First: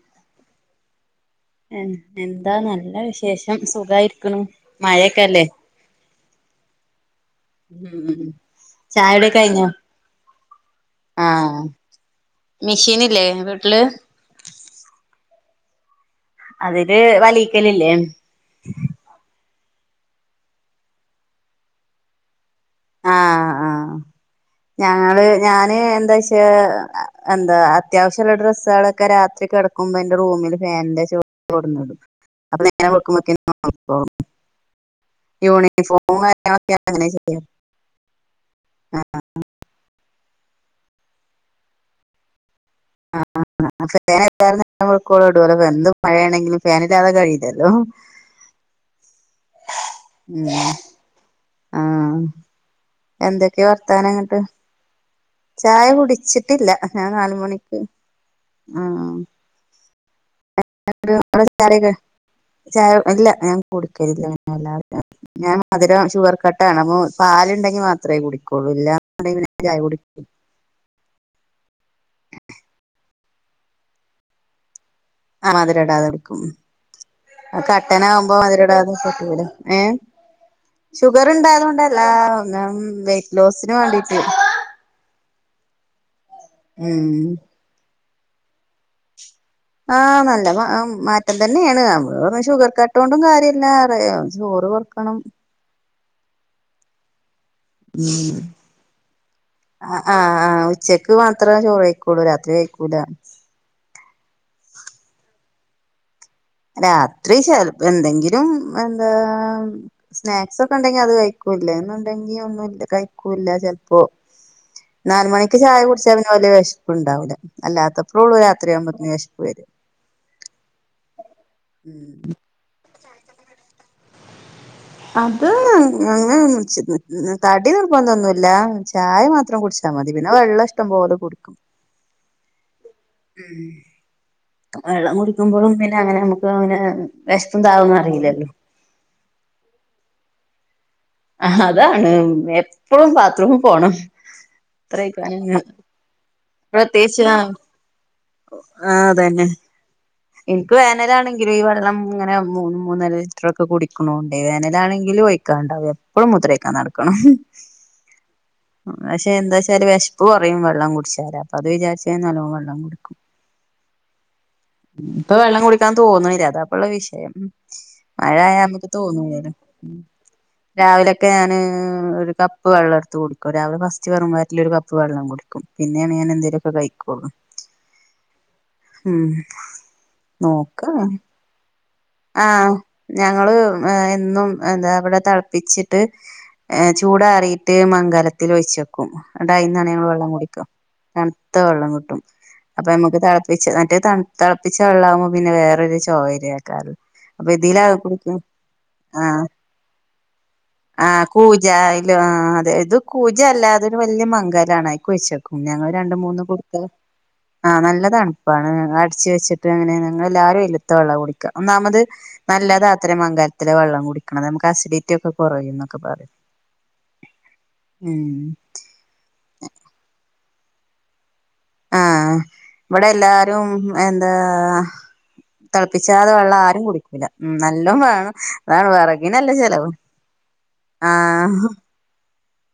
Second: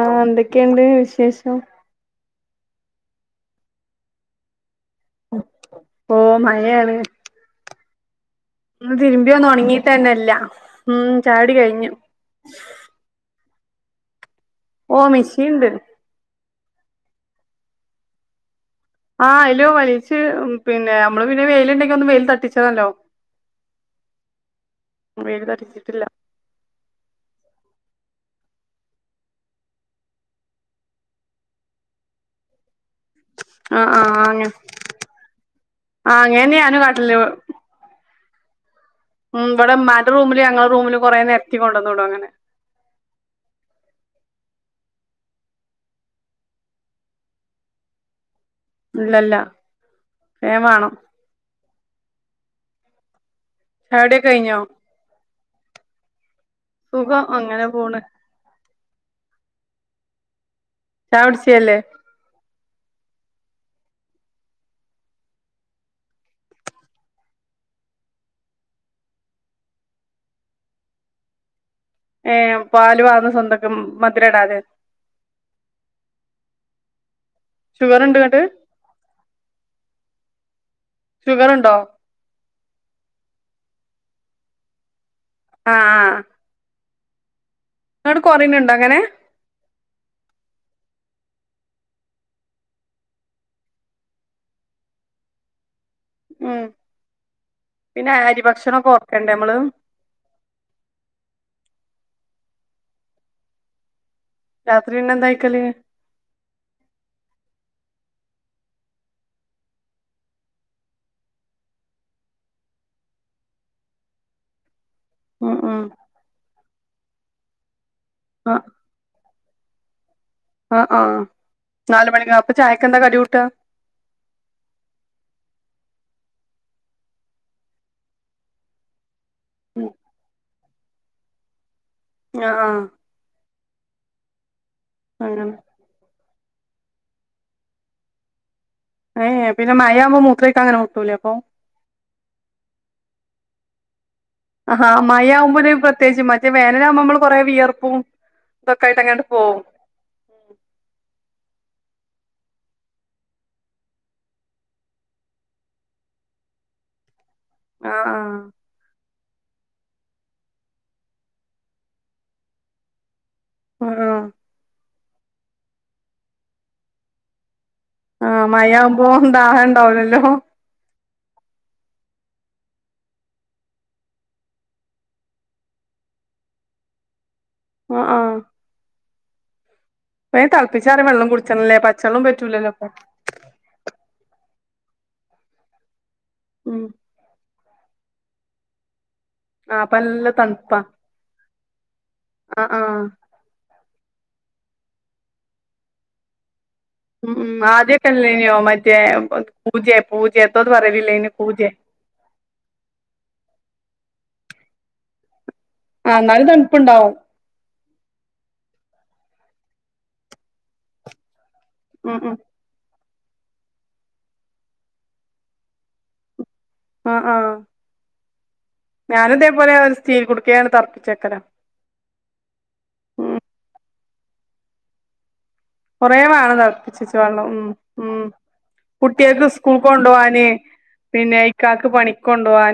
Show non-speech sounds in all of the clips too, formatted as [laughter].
ആഹ എന്തെക്കെയുണ്ട് വിശേഷം താ നല്ല വിശേഷം സുഖായിരിക്കുണു മഴയെക്കെല്ലേ ഓ മഴയാണ് ഉം ഉ ഉ തിരുമ്പി ഒന്ന് ഒണങ്ങീട്ട് തന്നെല്ലാം ഉം ചായുടി കഴിഞ്ഞു മിഷൃനില്ലേ വീട്ടില് ഓ മിഷ്യണ്ട് അതില് വലീക്കല്ല്ഇല്ലേ ആഹ് അലോ എന്ന വലിച്ച് പിന്നെ നമ്മള് പിന്നെ വെയിലുണ്ടെങ്കിൽ ഒന്ന് വെയിൽ തട്ടിച്ചു ഇലല്ലോ ആഹ് ആഹ് ഞങ്ങള് ഞാന് എന്താ വെച്ചാ എന്താ അത്യാവശ്യമുള്ള ഡ്രസ്സുകളൊക്കെ രാത്രി കിടക്കുമ്പോ എന്റെ റൂമിൽ ഫാനിന്റെ ചെവിട്ടില്കൊണ്ടിടും അപ്പൊ നേങ്ങ ആഹ് [unintelligible] ആ ആഹ് അങ്ങനെ യൂണിഫോം ആഹ് അങ്ങനെ കാര്ക്കെ ഞാനും അങ്ങനെ കാട്ടല് ശരിയായി ഉം ഇവിടെ ഉമ്മൻറ്റ റൂമില് ഞങ്ങളെ റൂമില് കൊറ നെരത്തിക്കൊണ്ട് ഇടും അങ്ങനെ ആഹ് [inaudible] ഫാൻ എല്ലുംക്കോള [unintelligible] ഇടുല്ലോ അ എന്ത് മഴ ആണെങ്കിലും ഫാനില്ലാതെ കഴിയില്ലല്ലോ ഇല്ലല്ല ഉം വേ വേണം ആഹ് എന്തൊക്കെയ വർത്താന ചായുടിയൊക്കെ അങ്ങോട്ട് കഴിഞ്ഞോ ചായ കുടിച്ച് [unintelligible] ഞാൻ സുഖം അങ്ങനെ നാലുമണിക്ക് പോണ് ആഹ് ചായ കുടിച്ചയല്ലേ [inaudible] ഇല്ല ഞാൻ കുടിക്കല്ഇല്ല എല്ലാ ഞാൻ മധുരം ഷുഗർ കട്ടാണ് അപ്പൊ പാലുണ്ടെ [unintelligible] മാത്രമേ കുടിക്കുള്ളൂ എല്ലാ കൂട ഇങ്ങനെ ചാ ഏ പാല് വന്ന് സ്വന്തക്ക മധുരഇടാതെ ആ മധുരടാതെ കുടിക്കും ഷുഗർ ഇണ്ട് കട്ടനാകുമ്പോ ഇങ്ങട്ട് മധുരടാതെ [unintelligible] ഏ ഷുഗർ ഇണ്ടായത് കൊണ്ടല്ല ഒന്ന് വെയ്റ്റ് ലോസിന് വേണ്ടീട്ട് ആഹ് ആഹ് ഉം എന്നിട്ട് കൊറയുന്നുണ്ടോ അങ്ങനെ ആഹ് നല്ല മാറ്റം തന്നെയാണ് നമ്മള് പറഞ്ഞ ഷുഗർ കട്ട് കൊണ്ടും കാര്യമില്ല [unintelligible] വർക്കണം ഉം പിന്നെ ഉം അരി ഭക്ഷണൊക്കെ ഓർക്കണ്ടേ നമ്മള് ആഹ് ആഹ് ഉച്ചക്ക് വർ അത്ര ചോറ് കഴിക്കുള്ളൂ രാത്രി കഴിക്കൂല രാത്രി പിന്നെ എന്താ കയിക്കല് രാത്രി ചെലപ്പം എന്തെങ്കിലും എന്താ സ്നാക്സ്ക്കെ ഉണ്ടെങ്കി അത് കഴിക്കൂം ല്ലാംഎന്നുണ്ടെങ്കി ഒന്നുംല്ല കഴിക്കൂല്ല ചിലപ്പോ നാല് ഉം മണിക്ക് ഉം ചായ കുടിച്ച അവന് വല വിശപ്പ്ഉണ്ടാവില്ല അല്ലാത്തപ്പഴേ ഉള്ളൂ രാത്രിയാകുമ്പോത്തേന് വിശപ്പ് വരും ആഹ് ആഹ് ഉം നാലുമണി അപ്പൊ ചായക്കെന്താ കടികുട്ടൂക അത് [unintelligible] കടി നിർബന്തൊന്നുല്ല ചായ മാത്രം ഇത്രം കുടിച്ചാൽ മതി പിന്നെ വെള്ളം ഇഷ്ടംപലെ കുടിക്കും ആഹ് ആഹ് ഉം വെള്ളം അങ്ങനെ കുടിക്കുമ്പോഴും പിന്നെ അങ്ങനെ അപ്പം അങ്ങനെ വിഷപ്പും ദാഹവും അറിയില്ലല്ലോ ഏ ഏ പിന്നെ മഴയാവുമ്പോ മൂത്രയ്ക്ക് അങ്ങനെും മു അതാണ് എപ്പഴും ബാത്റൂമ് പോണം ആഹ് ത്രയിക്കാനന്നെ മയകുമ്പോല് പ്രത്യേകിച്ച് മറ്റ് വേനല് ആകുമ്പോ നമ്മൾ പ്രത്യേകിച്ച് കൊറേ ആഹ് വിയർപ്പും ഇതൊക്കെ ആയിട്ട് അങ്ങോട്ട് അതന്നെ പോവും എനിക്ക് വേനല് ആണെങ്കിലും വെള്ളം ഇങ്ങനെ മൂന്ന് മൂന്നര ലിറ്ററൊക്കെ കുടിക്കണോണ്ടേ വേനലണെങ്കീലും ഒഴിക്കാണ്ടും എപ്പഴും മുത്രം ഒയ്ക്കണം നടക്കണം ആ പക്ഷെ എന്താ വച്ചാല് വെശപ്പ് കുറയും വെള്ളം കുടിച്ചാ അപ്പൊ അത് വിചാരിച്ച് ഞാൻ നല്ലോണം വെള്ളം കുടിക്കും ആഹ് ആഹ് ഇപ്പൊ വെള്ളം കുടിക്കാൻ തോന്നണില്ല അതാപ്പ ഉള്ള വിഷയം ആ മഴ ആയാ അമക്ക് മഴയാവുമ്പോ തോന്നൂല ദാഹം ഉണ്ടാവൂലല്ലോ രാവിലെ ക്കെ ഞാന് ഒരു കപ്പ് വെള്ളം എടുത്ത് കുടിക്കു രാവിലെ ഫസ്റ്റ് വെറും വയറ്റില് ഒരു കപ്പ് വെള്ളം കുടിക്കും പിന്നെയാണ് ഞാൻ എന്തേലുക്കെ കഴിക്കുള്ളൂ ആ ആ ഉം വേം നോക്ക തിളപ്പിച്ചാറിയ വെള്ളം കുടിച്ചണല്ലേ പച്ചവെള്ളം ആഹ പറ്റൂലല്ലോ ഇപ്പൊ ഞങ്ങള് ഏ എന്നും അതാ അവിടെ തിളപ്പിച്ചിട്ട് ഏ ഉം ചൂടാറിയിട്ട് മംഗലത്തില് ഒഴിച്ചെക്കും അടാ ആ ഇന്നാണേ അപ്പ ഞങ്ങൾ വെള്ളം നല്ല കുടിക്കം തണുപ്പാ തണുത്ത വെള്ളം കിട്ടും ആ അപ്പൊ ആ നമക്ക് തിളപ്പച്ച് മറ്റെ ത തിളപ്പിച്ച വെള്ളാകുബം പിന്നെ വേറൊരു ചൊവ കാറ് ഉം ഉം അപ്പൊ ഇതിലാ കുടിക്കും ആദ്യൊക്കെല്ലേനോ മറ്റേ ആ കൂജെ പൂജെ എന്തോ ആ പറയലില്ലേനോ കൂ കൂജെ യാ ഇല്ലവ ആ അതെ ഇത് കുജ അല്ലാതൊരു വലിയ മംഗലാണ് അയിക്കുഴിച്ച് ഞങ്ങള് രണ്ടു ആഹ് മൂന്നും എന്നാലും കൊടുത്ത് തണുപ്പുണ്ടാവും ആ നല്ലതാണ് ണുപ്പാണ് ച്ച് വെച്ചിട്ടാ അങ്ങനെ ഞങ്ങളെല്ലാരുല്ലാത്ത വെള്ള കുടിക്ക ഒന്നാമത് ഉം ഉം നല്ലതാ ത്തരം മംഗാലത്തിലെ വെള്ളം കുടിക്കണത് നമുക്ക് അസിഡിറ്റി ഒക്കെ കുറയും എന്നൊക്കെ പറയും ആഹ ആഹ ഉം ക്കെയാണ് തറപ്പിച്ചേക്കര ആഹ ഇവിടെ എല്ലാരും എന്താ കൊറേ തെളപ്പിച്ചാതെ വെള്ളം വേണം ആരും തെളപ്പിച്ചെച്ച കുടിക്കൂല വെള്ളം ഉ ഉം നല്ലോ ഉം വേണം അതാണ് കുട്ട്യേക്ക് വിറകിനല്ല സ്കൂൾക്ക് ചെലവ് കൊണ്ടോവാന് പിന്നെ ആഹ് ഇക്കാക്ക് പണി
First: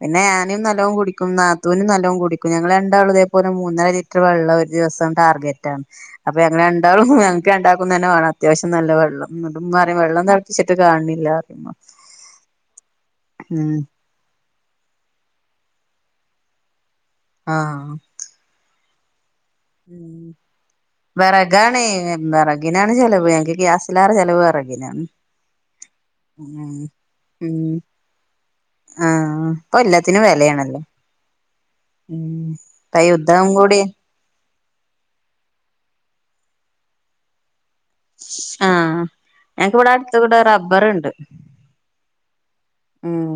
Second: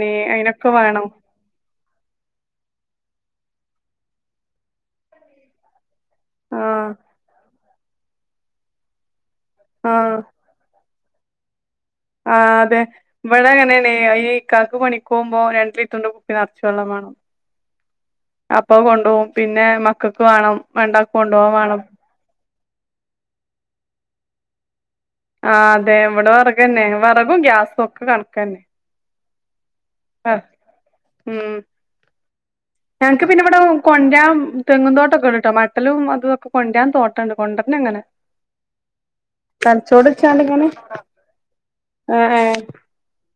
പിന്നെ ആനയും നല്ലവും കുടിക്കും നാത്തുനും നല്ലവും കുടിക്കും ഞങ്ങള് രണ്ടാളു പൊന മൂന്നര ലിറ്റർ വെള്ളം ഒരു ദിവസം ടാർഗറ്റാണ് അപ്പൊ എങ്ങനെ ആഹ് ഉണ്ടുവു ക്കെ ഉണ്ടാക്കുന്ന തന്ന വേണം അത്യാവിശ്യം നല്ല വെള്ളം മ് ഇപ്പം നറെയെ ആഹ് വെള്ളം തളപ്പിച്ചിട്ട് കാണിണ്ണില്ല അറുമമ്മോ ആഹ് അതെ ഇവട യെന്നെനെ ആയി ഇക്കാക്ക് പണി ക്കുമ്പോ രണ്ട് ലിറ്ററിന്റെ കുപ്പി നറച്ചു വെള്ളം വേണം ആഹ് അപ്പോം കൊണ്ടുപോവും പിന്നെ മക്കക്ക് വേണം വേണ്ടാ കൊണ്ടുപോവം വേണം ഇങ്ങനെണ് ചെലവ് എങ്കി ഗ്യാസിലാണ് ചെലവ് വെറകിനാണ് ആ അതെ ഇവടെ ഉം വിറകന്നെ വിറകും ഗ്യാസും ഒക്കെ കണക്കന്നെ ആ ഇപ്പൊ എല്ലാത്തിനും വെലയാണല്ലോ ഉം ഉം ഇപ്പ ഞങ്ങക്ക് പിന്നെ യുദ്ധം ഇവിടെ കൂടി കൊഞ്ചാൻ മ് തെങ്ങും തോട്ടം ഒക്കെ ണ്ടുട്ടോ മട്ടലും അതൊക്കെ കൊഞ്ചാൻ തോട്ടം ഉണ്ട് കൊണ്ട പിന്നെങ്ങനെ ആഹ് ഞങ്ങക്ക് ഇവിടെ അടുത്ത് കൂടെ തലച്ചോട്ച്ചാണ്ട് ഇങ്ങനെ റബ്ബറ്ണ്ട് ആഏ ഉം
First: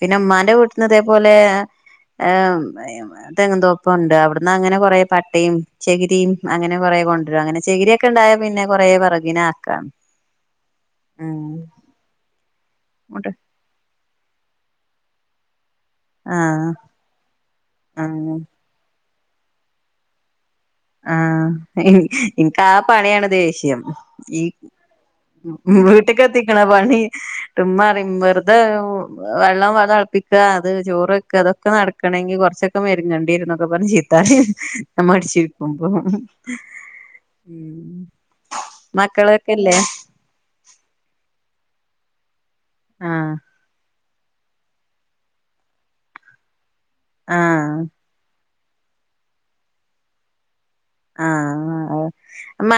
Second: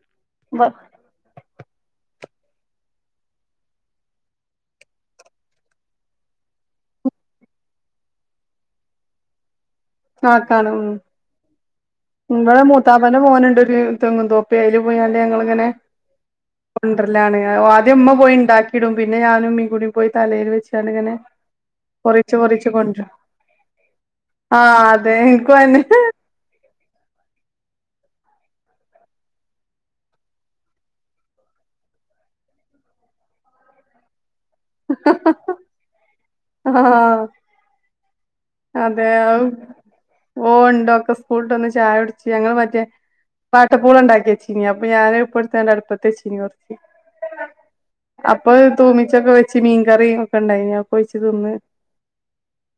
പിന്നെ ഉമ്മാന്റെ വീട്ടുന്നതേ പോലെ അ ഏ മ് എ യ് മ് തെങ്ങുതോപ്പണ്ട് അവിടുന്ന് അങ്ങനെ കൊറെ പട്ടയും ചകിരിയും അങ്ങനെ കൊറെേ എ യ് കൊണ്ടുരും അങ്ങനെ ചകിരിക്കെ ഉണ്ടായേ പിന്നെ കുറെ വിറകിന് ആക്കാണ് ഉം ഇവിടെ മൂത്താപ്പന്റെ മോനുണ്ട് തില് തെങ്ങുന്തോപ്പിയയില് പോയാല് ഞങ്ങളിങ്ങനെ ആഹ് കൊണ്ടർ ലാണ് ഞാ ഒ ആദ്യ മ്മ പോയി ആഹ് ഉണ്ടാക്കിടും പിന്നെ ഞാനും മ്മീ കൂടി പോയി തലയില് വെച്ച ആഹ എനി എനിക്ക് ആ കൊണ്ടരും പണിയാണ് ദേഷ്യം ഈ ആഹ് അതെ ഇൻക്കും മ് അതെന്നെ വീട്ടകെത്തിക്കണ പണി തുമ്മാറിങ്‌ വെറുതെ വെ വെള്ളം വെ തിളപ്പിക്കക അത് ചോറ് വെക്ക അതൊക്കെ നടക്കണമങ്കി ങ്കി കൊറച്ചൊക്കെ മെരങ്ങണ്ടി ഇരുന്നൊക്കെ പറഞ്ഞ് ചിത്താടി നമ്മ അടിച്ചിപോമ്പോ ആഹ് ഉം അതെ ഔ മക്കളൊക്കെല്ലേ ഓ ഉണ്ടോ ഒക്കെ സ്കൂളിട്ട ഒന്ന് ചായ കുടിച്ചു ഞങ്ങള് ട്ടേ ആഹ് പാട്ടപ്പുളണ്ടാക്കിയെച്ചിനി അപ്പൊ ഞാന് ഇപ്പ എടുത്താണ്ട് അടുപ്പത്ത് വെച്ചീനി കൊറച്ച് ആ അപ്പൊ തൂമിച്ചൊക്കെ വെച്ച് മീൻകറിയും ഒക്കെ ഉണ്ടായിനു പോച്ചു തോന്ന്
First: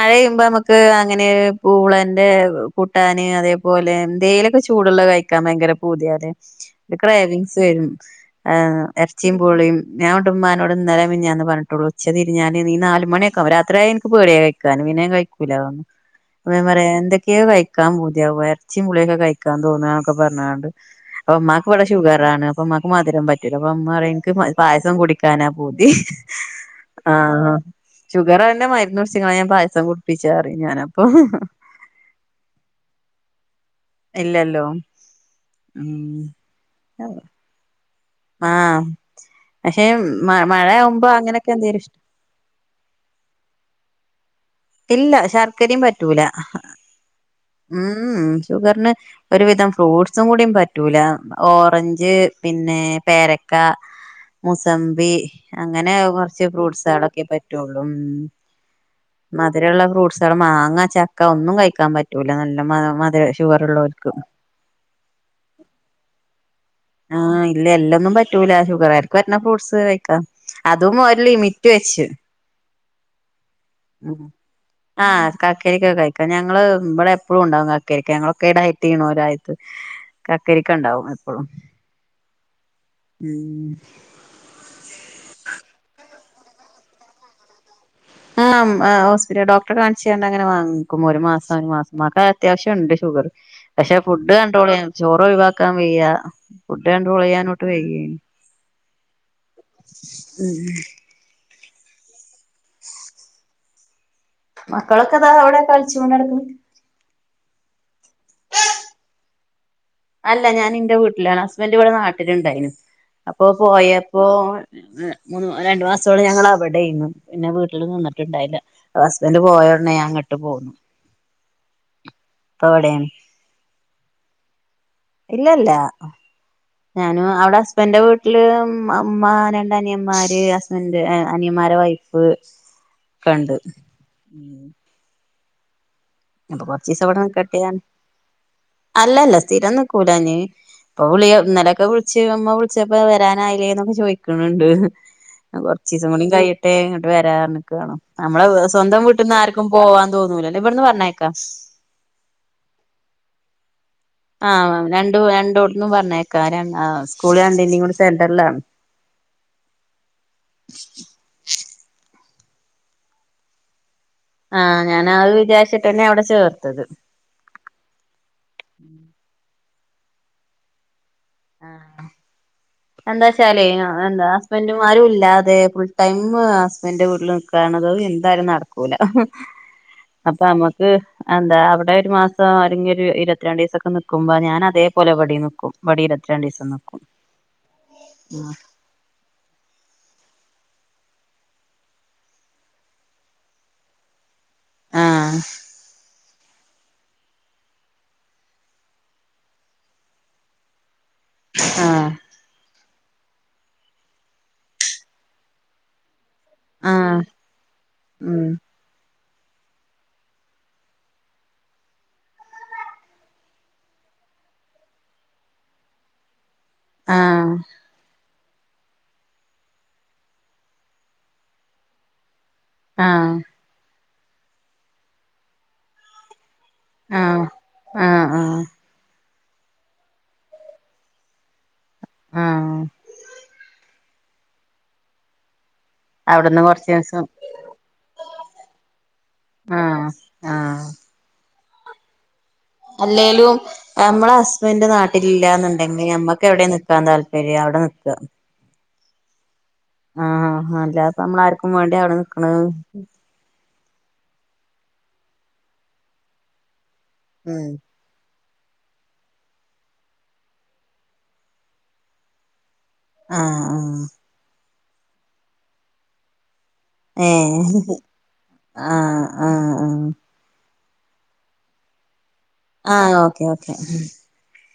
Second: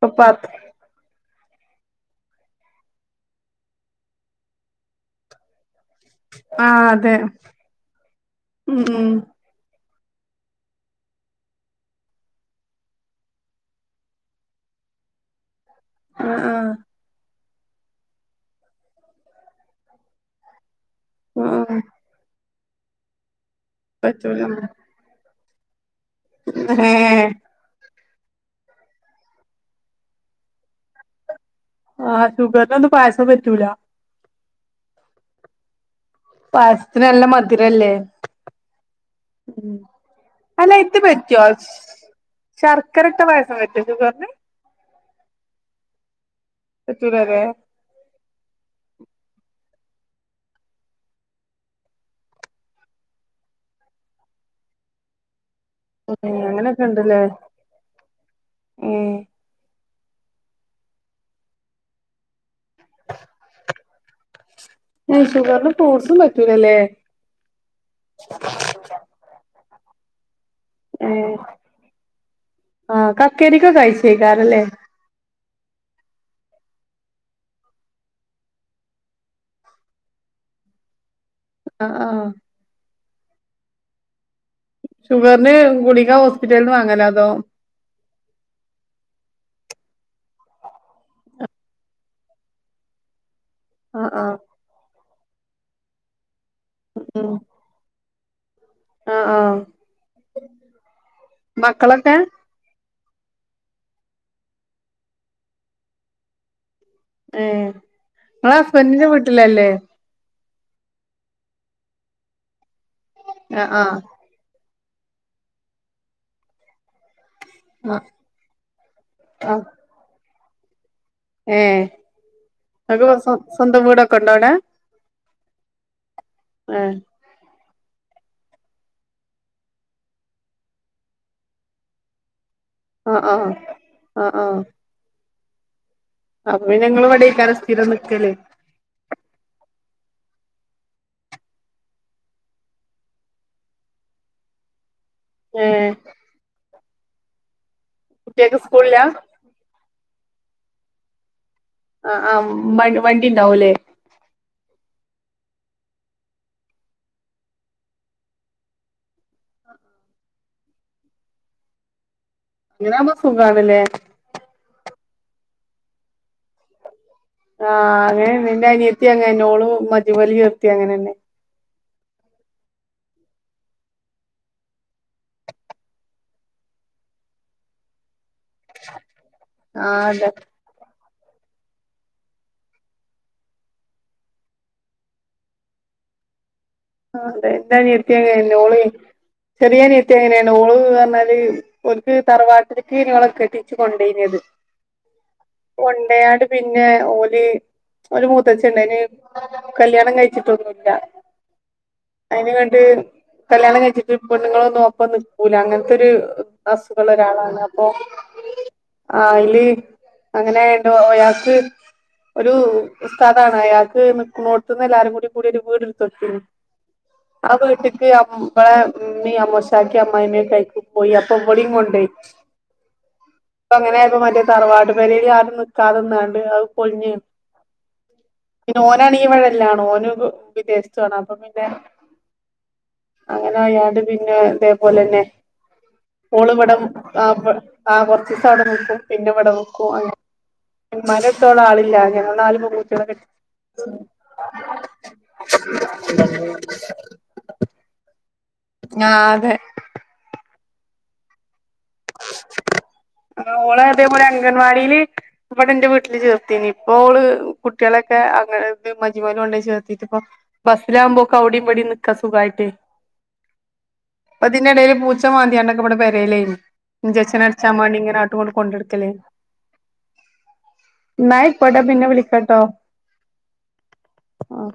അപ്പാത് ക്ക് അങ്ങനെ പൂളന്റെ കൂട്ടാന് അതേപോലെന്തെയിലൊക്കെ ചൂടുള്ള കഴിക്കാൻ ഭയങ്കര പുതിയതെ ആഹ് അതെ എക്രേവിങ്സ് വരും ഏ ഉം ഉം ഇറച്ചിയും പുളിയും ഞാൻ ഉണ്ട് ഉമ്മാനോട് ഇന്നലെ മിഞ്ഞാന്ന് പറഞ്ഞിട്ടുള്ളൂ ഉച്ചതിരിഞ്ഞാന് നീ നാല് മണിയൊക്കെ ആവും രാത്രിയാ ഇൻക്ക് പേടിയ കഴിക്കാന് പിന്നേം കഴിക്കൂല ആഹ് ഞാൻ ആഹ് പറയ എന്തെ കെ കഴിക്കാൻ പൂതിയാ ഇറച്ചി പുളിയൊക്കെ കഴിക്കാൻ തോന്നക്കെ പറഞ്ഞണ്ട് ഉം ഉമ്മാക്കിവിടെ ഷുഗറാണ് അപ്പൊ ഉമ്മാക്ക് മധുരം പറ്റൂല അപ്പൊ ഉമ്മാ റിം ഇൻക്ക് പറ്റൂല പായസം കുടി കാനാ പൂതി ആ ഏഹ് ആ ഷുഗറന്നെ മരുന്ന് കുടിച് ക്ണ് ഞാൻ പായസം കുടിപ്പിച്ചാ പറയും ഞാനപ്പം ആ ഷുഗറിനൊന്നും പായസം പറ്റൂല്ല. ഇല്ലല്ലോ ഉം പായസത്തിന് നല്ല മധുരല്ലേ ആഹ ഉം പക്ഷെ മ മഴയാവുമ്പോ അങ്ങനെയൊക്കെ എന്തെലും ഇഷ്ടം ശർക്കര ഇട്ട പായസം പറ്റൊ ഷുഗറ്ന്? ഇല്ല ശർക്കരയും പറ്റൂല പറ്റൂലല്ലേ ഉം ഷുഗറിന് ഒരുവിധം ഫ്രൂട്ട്സും കൂടീം പറ്റൂല ഓറഞ്ച് പിന്നെ പേരക്ക. മൂസമ്പി അങ്ങനെ ഉം കുറച്ച് അങ്ങനൊക്കെ ഫ്രൂട്ട്സളൊക്കെ ഉണ്ടല്ലേ പറ്റുള്ളൂ ഉം ഏഹ് മധുരള്ള ഫ്രൂട് പാടെ മാങ്ങാ ചക്ക ഒന്നും കഴിക്കാൻ പറ്റൂല നൽ മ മധുര ഷുഗർ ഉള്ളവർക്ക് ഷുഗറിന് ഫ്രൂട്ട്സും പറ്റൂലല്ലേ ആ ഇല്ല എല്ലൊന്നും പറ്റൂല ഷുഗരാർക്ക് പറ്റുന്ന ഫ്രൂട്സ് കഴിക്കാ. അതും ഒര ലിമിറ്റ് വെച്ച് ആ കക്കരിക്കൊക്കെ കഴിച്ചേക്കാരല്ലേ? കാക്കിരിക്കൊക്കെ കഴിക്കാ ഞങ്ങള് ഇവടെ എപ്പളും ഇണ്ടാവും കാക്കരിക്ക ഞങ്ങളൊക്കെ ഡൈറ്റയ്യെണോരായത്ത് കക്കരിക്ക ഉണ്ടാവും എപ്പളും. അ ആ ഉം ഷുഗറിന് ഗുളിക ഹോസ്പിറ്റല്ന്ന് വാങ്ങലോ അതോ? ആ ഉം ആ ഹോസ്പിറ്റല ഡോക്ടറെ കാണിച്ചണ്ട് അങ്ങനെ വാങ്ങിക്കും ഒരു മാസം ഒരു മാസംമാക്കെ അത്യാവശ്യണ്ട് ഷുഗർ പക്ഷെ ആഹ് ഫുഡ് ആഹ് കണ്ടട്രോളെയ്യാൻ ചോറ് ഒഴിവാക്കാൻ വയ്യ ഫുഡ് ഉം കണ്ടോളെയ്യാനോട്ട് വെയ്യേം ആഹ് ആഹ് ഉം മക്കളൊക്കെ? മക്കളൊക്കെ അതാ അവിടെ കളിച്ചോണ്ട് നടക്ക്ണ് ഏ നിങ്ങള് ഹസ്ബൻറിന്റെ വീട്ടിലല്ലേ? അല്ല ഞാൻ ഇന്റെ വീട്ടില ഹസ്ബൻറ് ഇവിടെ നാട്ടിലുണ്ടായിരുന്നു അപ്പോ ആഹ് ആഹ് പോയപ്പോ ങ് മൂന്ന് രണ്ടു മാസത്തോളം ഞങ്ങള അവിടെയ്ന്നു പിന്നെ വീട്ടില് ആഹ് നിന്നിട്ടുണ്ടായില്ല ഹസ്ബന്റ് പോയോടനെ ഞാ ങ്ങട്ട് പോന്നു. ഏ ഇപ്പ ഇവിടെയാണ് നിക്ക് സ്വന്തം വീടക്കെ ഉണ്ടോ അവിടെ? ഇല്ലല്ല ഏഹ് ഞാനും അവിടെ ഹസ് സ്ബന്റെ വീട്ടില് ഇ അമ്മ രണ്ട് അനിയന്മാര് ഹസ്ബൻഡ് എ അനിയന്മാരെ വൈഫ്. ആഹ് ആഹ് ക്കണ്ട്. ആഹ് ആഹ് അപ്പൊ പിന്നെ കൊറച്ച് ദിവസം ഇങ്ങള് ഇവിടെനി ഇവിടേക്കാരം കെട്ടിയാണ് സ്ഥിരം നിക്കല് അല്ലല്ല സ്ഥിരംനിക്കൂലാ ഞ്ഞ് ഇപ്പൊ വിളിയ ഇന്നലൊക്കെ വിളിച്ച് ഇമ്മ വിളിച്ചപ്പോ വരാനായില്ലേ ന്നൊക്കെ ചോദിക്ക്ണ്ണ്ട്. ഏഹ് കൊറച്ചീസുകൂടി കയ്യട്ടെ ഇങ്ങട്ട് വരാർനിക്കാണ് നമ്മളെ കുട്ട്യാക്ക് സ്കൂളില്ല സ്വന്തം വീട്ട്ന്ന് ആർക്കും പോവാ തോന്നൂ ല്ലല്ലേ ഇവിടുന്ന് പറഞ്ഞയക്കാ ആ ആ വ വണ്ടി ഇണ്ടാവൂല്ലേ? രണ്ട് രണ്ടോട്ന്നും പറഞ്ഞേക്കാരാണ് ആ സ്കൂളാണ്ട് ഇന്ന കൂടെ സെന്റർലാണ്. [inaudible] അങ്ങനവുമ്പോ സുഖാണില്ലേ? ആ ഞാനാത് വിചാരിച്ചിട്ടന്നെ അവിടെ ചേർത്തത് ആഹ് അങ്ങനെ എന്നിൻ്റെ അനിയത്തി അങ്ങെന്നെ ളുമദ്യപലി ചേർത്തി അങ്ങനെയന്നെ ആ എന്താ വച്ചാലേ എന്താ ഹസ്ബൻഡും മാരുംഇല്ലാതെ ഫുൾ ടൈമ്ഹസ്ബൻഡന്റെ വീട്ടിൽ നിക്ക ണത്‌ന്തായാലും നടക്കൂല ആഹ് അതെ അപ്പൊ നമ്മക്ക് ന്താ അവിടെ ഒരു മാസം ആരെങ്കിലും ഒരു ഇരുപത്തി രണ്ട് ദിവസീക്കെ നിക്കുമ്പോ ഞാനതേപോലെ ഇവടീം നിക്കും ഇവടീഇരുത് രണ്ടീസം ന്നുക് ആ അതെ എന്റനിയത്തിത്തങ്ങനെന്നെന്നോള് ചെറി യാനീത്തിയാങ്ങനന്നെ നോള് പറഞ്ഞാല് ഒൽക്ക്തറവാട്ടിലേക്ക് നോളൊ കെട്ടിച്ചു കൊണ്ടയ്നത് ആഹ് ഒണ്ടയാട് പിന്നെ ഓല് ഓല മൂത്തച്ഛണ്ട്‌യ്ന് കല്യാണം കഴിച്ചിട്ടൊന്നുല്ല ആഹ് അയിന്ങ്ങട്ട് കല്യാണം കഴിച്ചിട്ട് പെണ്ണുങ്ങളൊന്നും ഒപ്പൊം നിക്കൂല അങ്ങനത്തെര് അസുഖള്ള ആഹ് ഒരാളാണ് അപ്പൊ ഉം ആയില് അങ്ങനെനോഅയാൾക്ക് ഒരു ഉസ്താദ്അയാക്ക് നിക്കുണോട്ത്ത്ന്ന്എല്ലാരും കൂടി കൂടി ഒരു വീട്ഇട്ത്ത്ടുത്തീനു ആ ആഹ് വീട്ട്ക്ക് അമ് ഇവളമ്മീ അമ്മോശാക്കി അമ്മ്മായിമ്മ ക്കെ അയ്ക്പോയി അപ്പൊ ഇവളീംകൊണ്ടണ്ടേയ് ആ ഇപ്പ മറ്റേ തറവാട് പരേൽ ആരും നിക്കതന്നാണ്ട് അത്പ പൊളിഞ്ഞ്ഞ് ആഹ് ആഹ് ആഹ് പിന്നെ ഓനാണ് ഇവടെ ല്ലാണ് ഓന് വിദേശത്തത്താണ് അപ്പ പിന്നെ ആഹ് അങ്ങനെയായാല്‌പിന്നെ ഇതേപോലെന്നെ [unintelligible] ഓള്‌വടെ കൊറച്ചീസം ആപ് ആ കൊറച്ചീസവടെ നിക്കും പിന്നെവിടെ നിക്കും ആഹ് അങ്ങ ആഹ് മരത്തോളളില്ലഞ് ഞങ്ങള്ന്നാല് അല്ലേലും നമ്മളഹസ്ബൻറ് നാട്ടിലില്ലന്നുണ്ടെങ്കിൽ ഞമ്മക്ക് എവിടെ നിക്കാൻ താല്പര്യം അവടെ നിക്ക ഞ്ഞാ അതെ ആഹ് ആ അല്ല അപ്പ നമ്മള ആർക്കും വേണ്ടി അവിടെ നിക്കണ ഓളെ അതേപോലെ അംഗൻവാടീല്ഇവടെ ന്റെ വീട്ടില് ചേർത്തീന് ഇപ്പോള് ഉം കു ട്ട്യാളൊക്കെ അ ത് മജിമല് കൊണ്ടെയിചേർത്തിട്ട്പ്പൊ ബസ്സിലാവുമ്പോക്കെവിടിം ഇവടിം നിക്കാ സുഖമായിട്ടെയ് ആ ആ അതിനിടയിൽ പൂച്ച മാന്തിയാണ്ടൊക്കെ ഇവിടെപെരെയിലെന്നു ജച്ചന് അട്ച്ചാ ഏഹ് വേണ്ടി ഇങ്ങനെ ആട്ടുങ്ങോട്ട് കൊണ്ടുടക്കല് ആഹ് ആഹ് ആഹ് ഇന്ന അയികൊട്ടെ പിന്നെ വിലിക്കാ ആ ഓക്കേ ഓക്കെ ആഹ്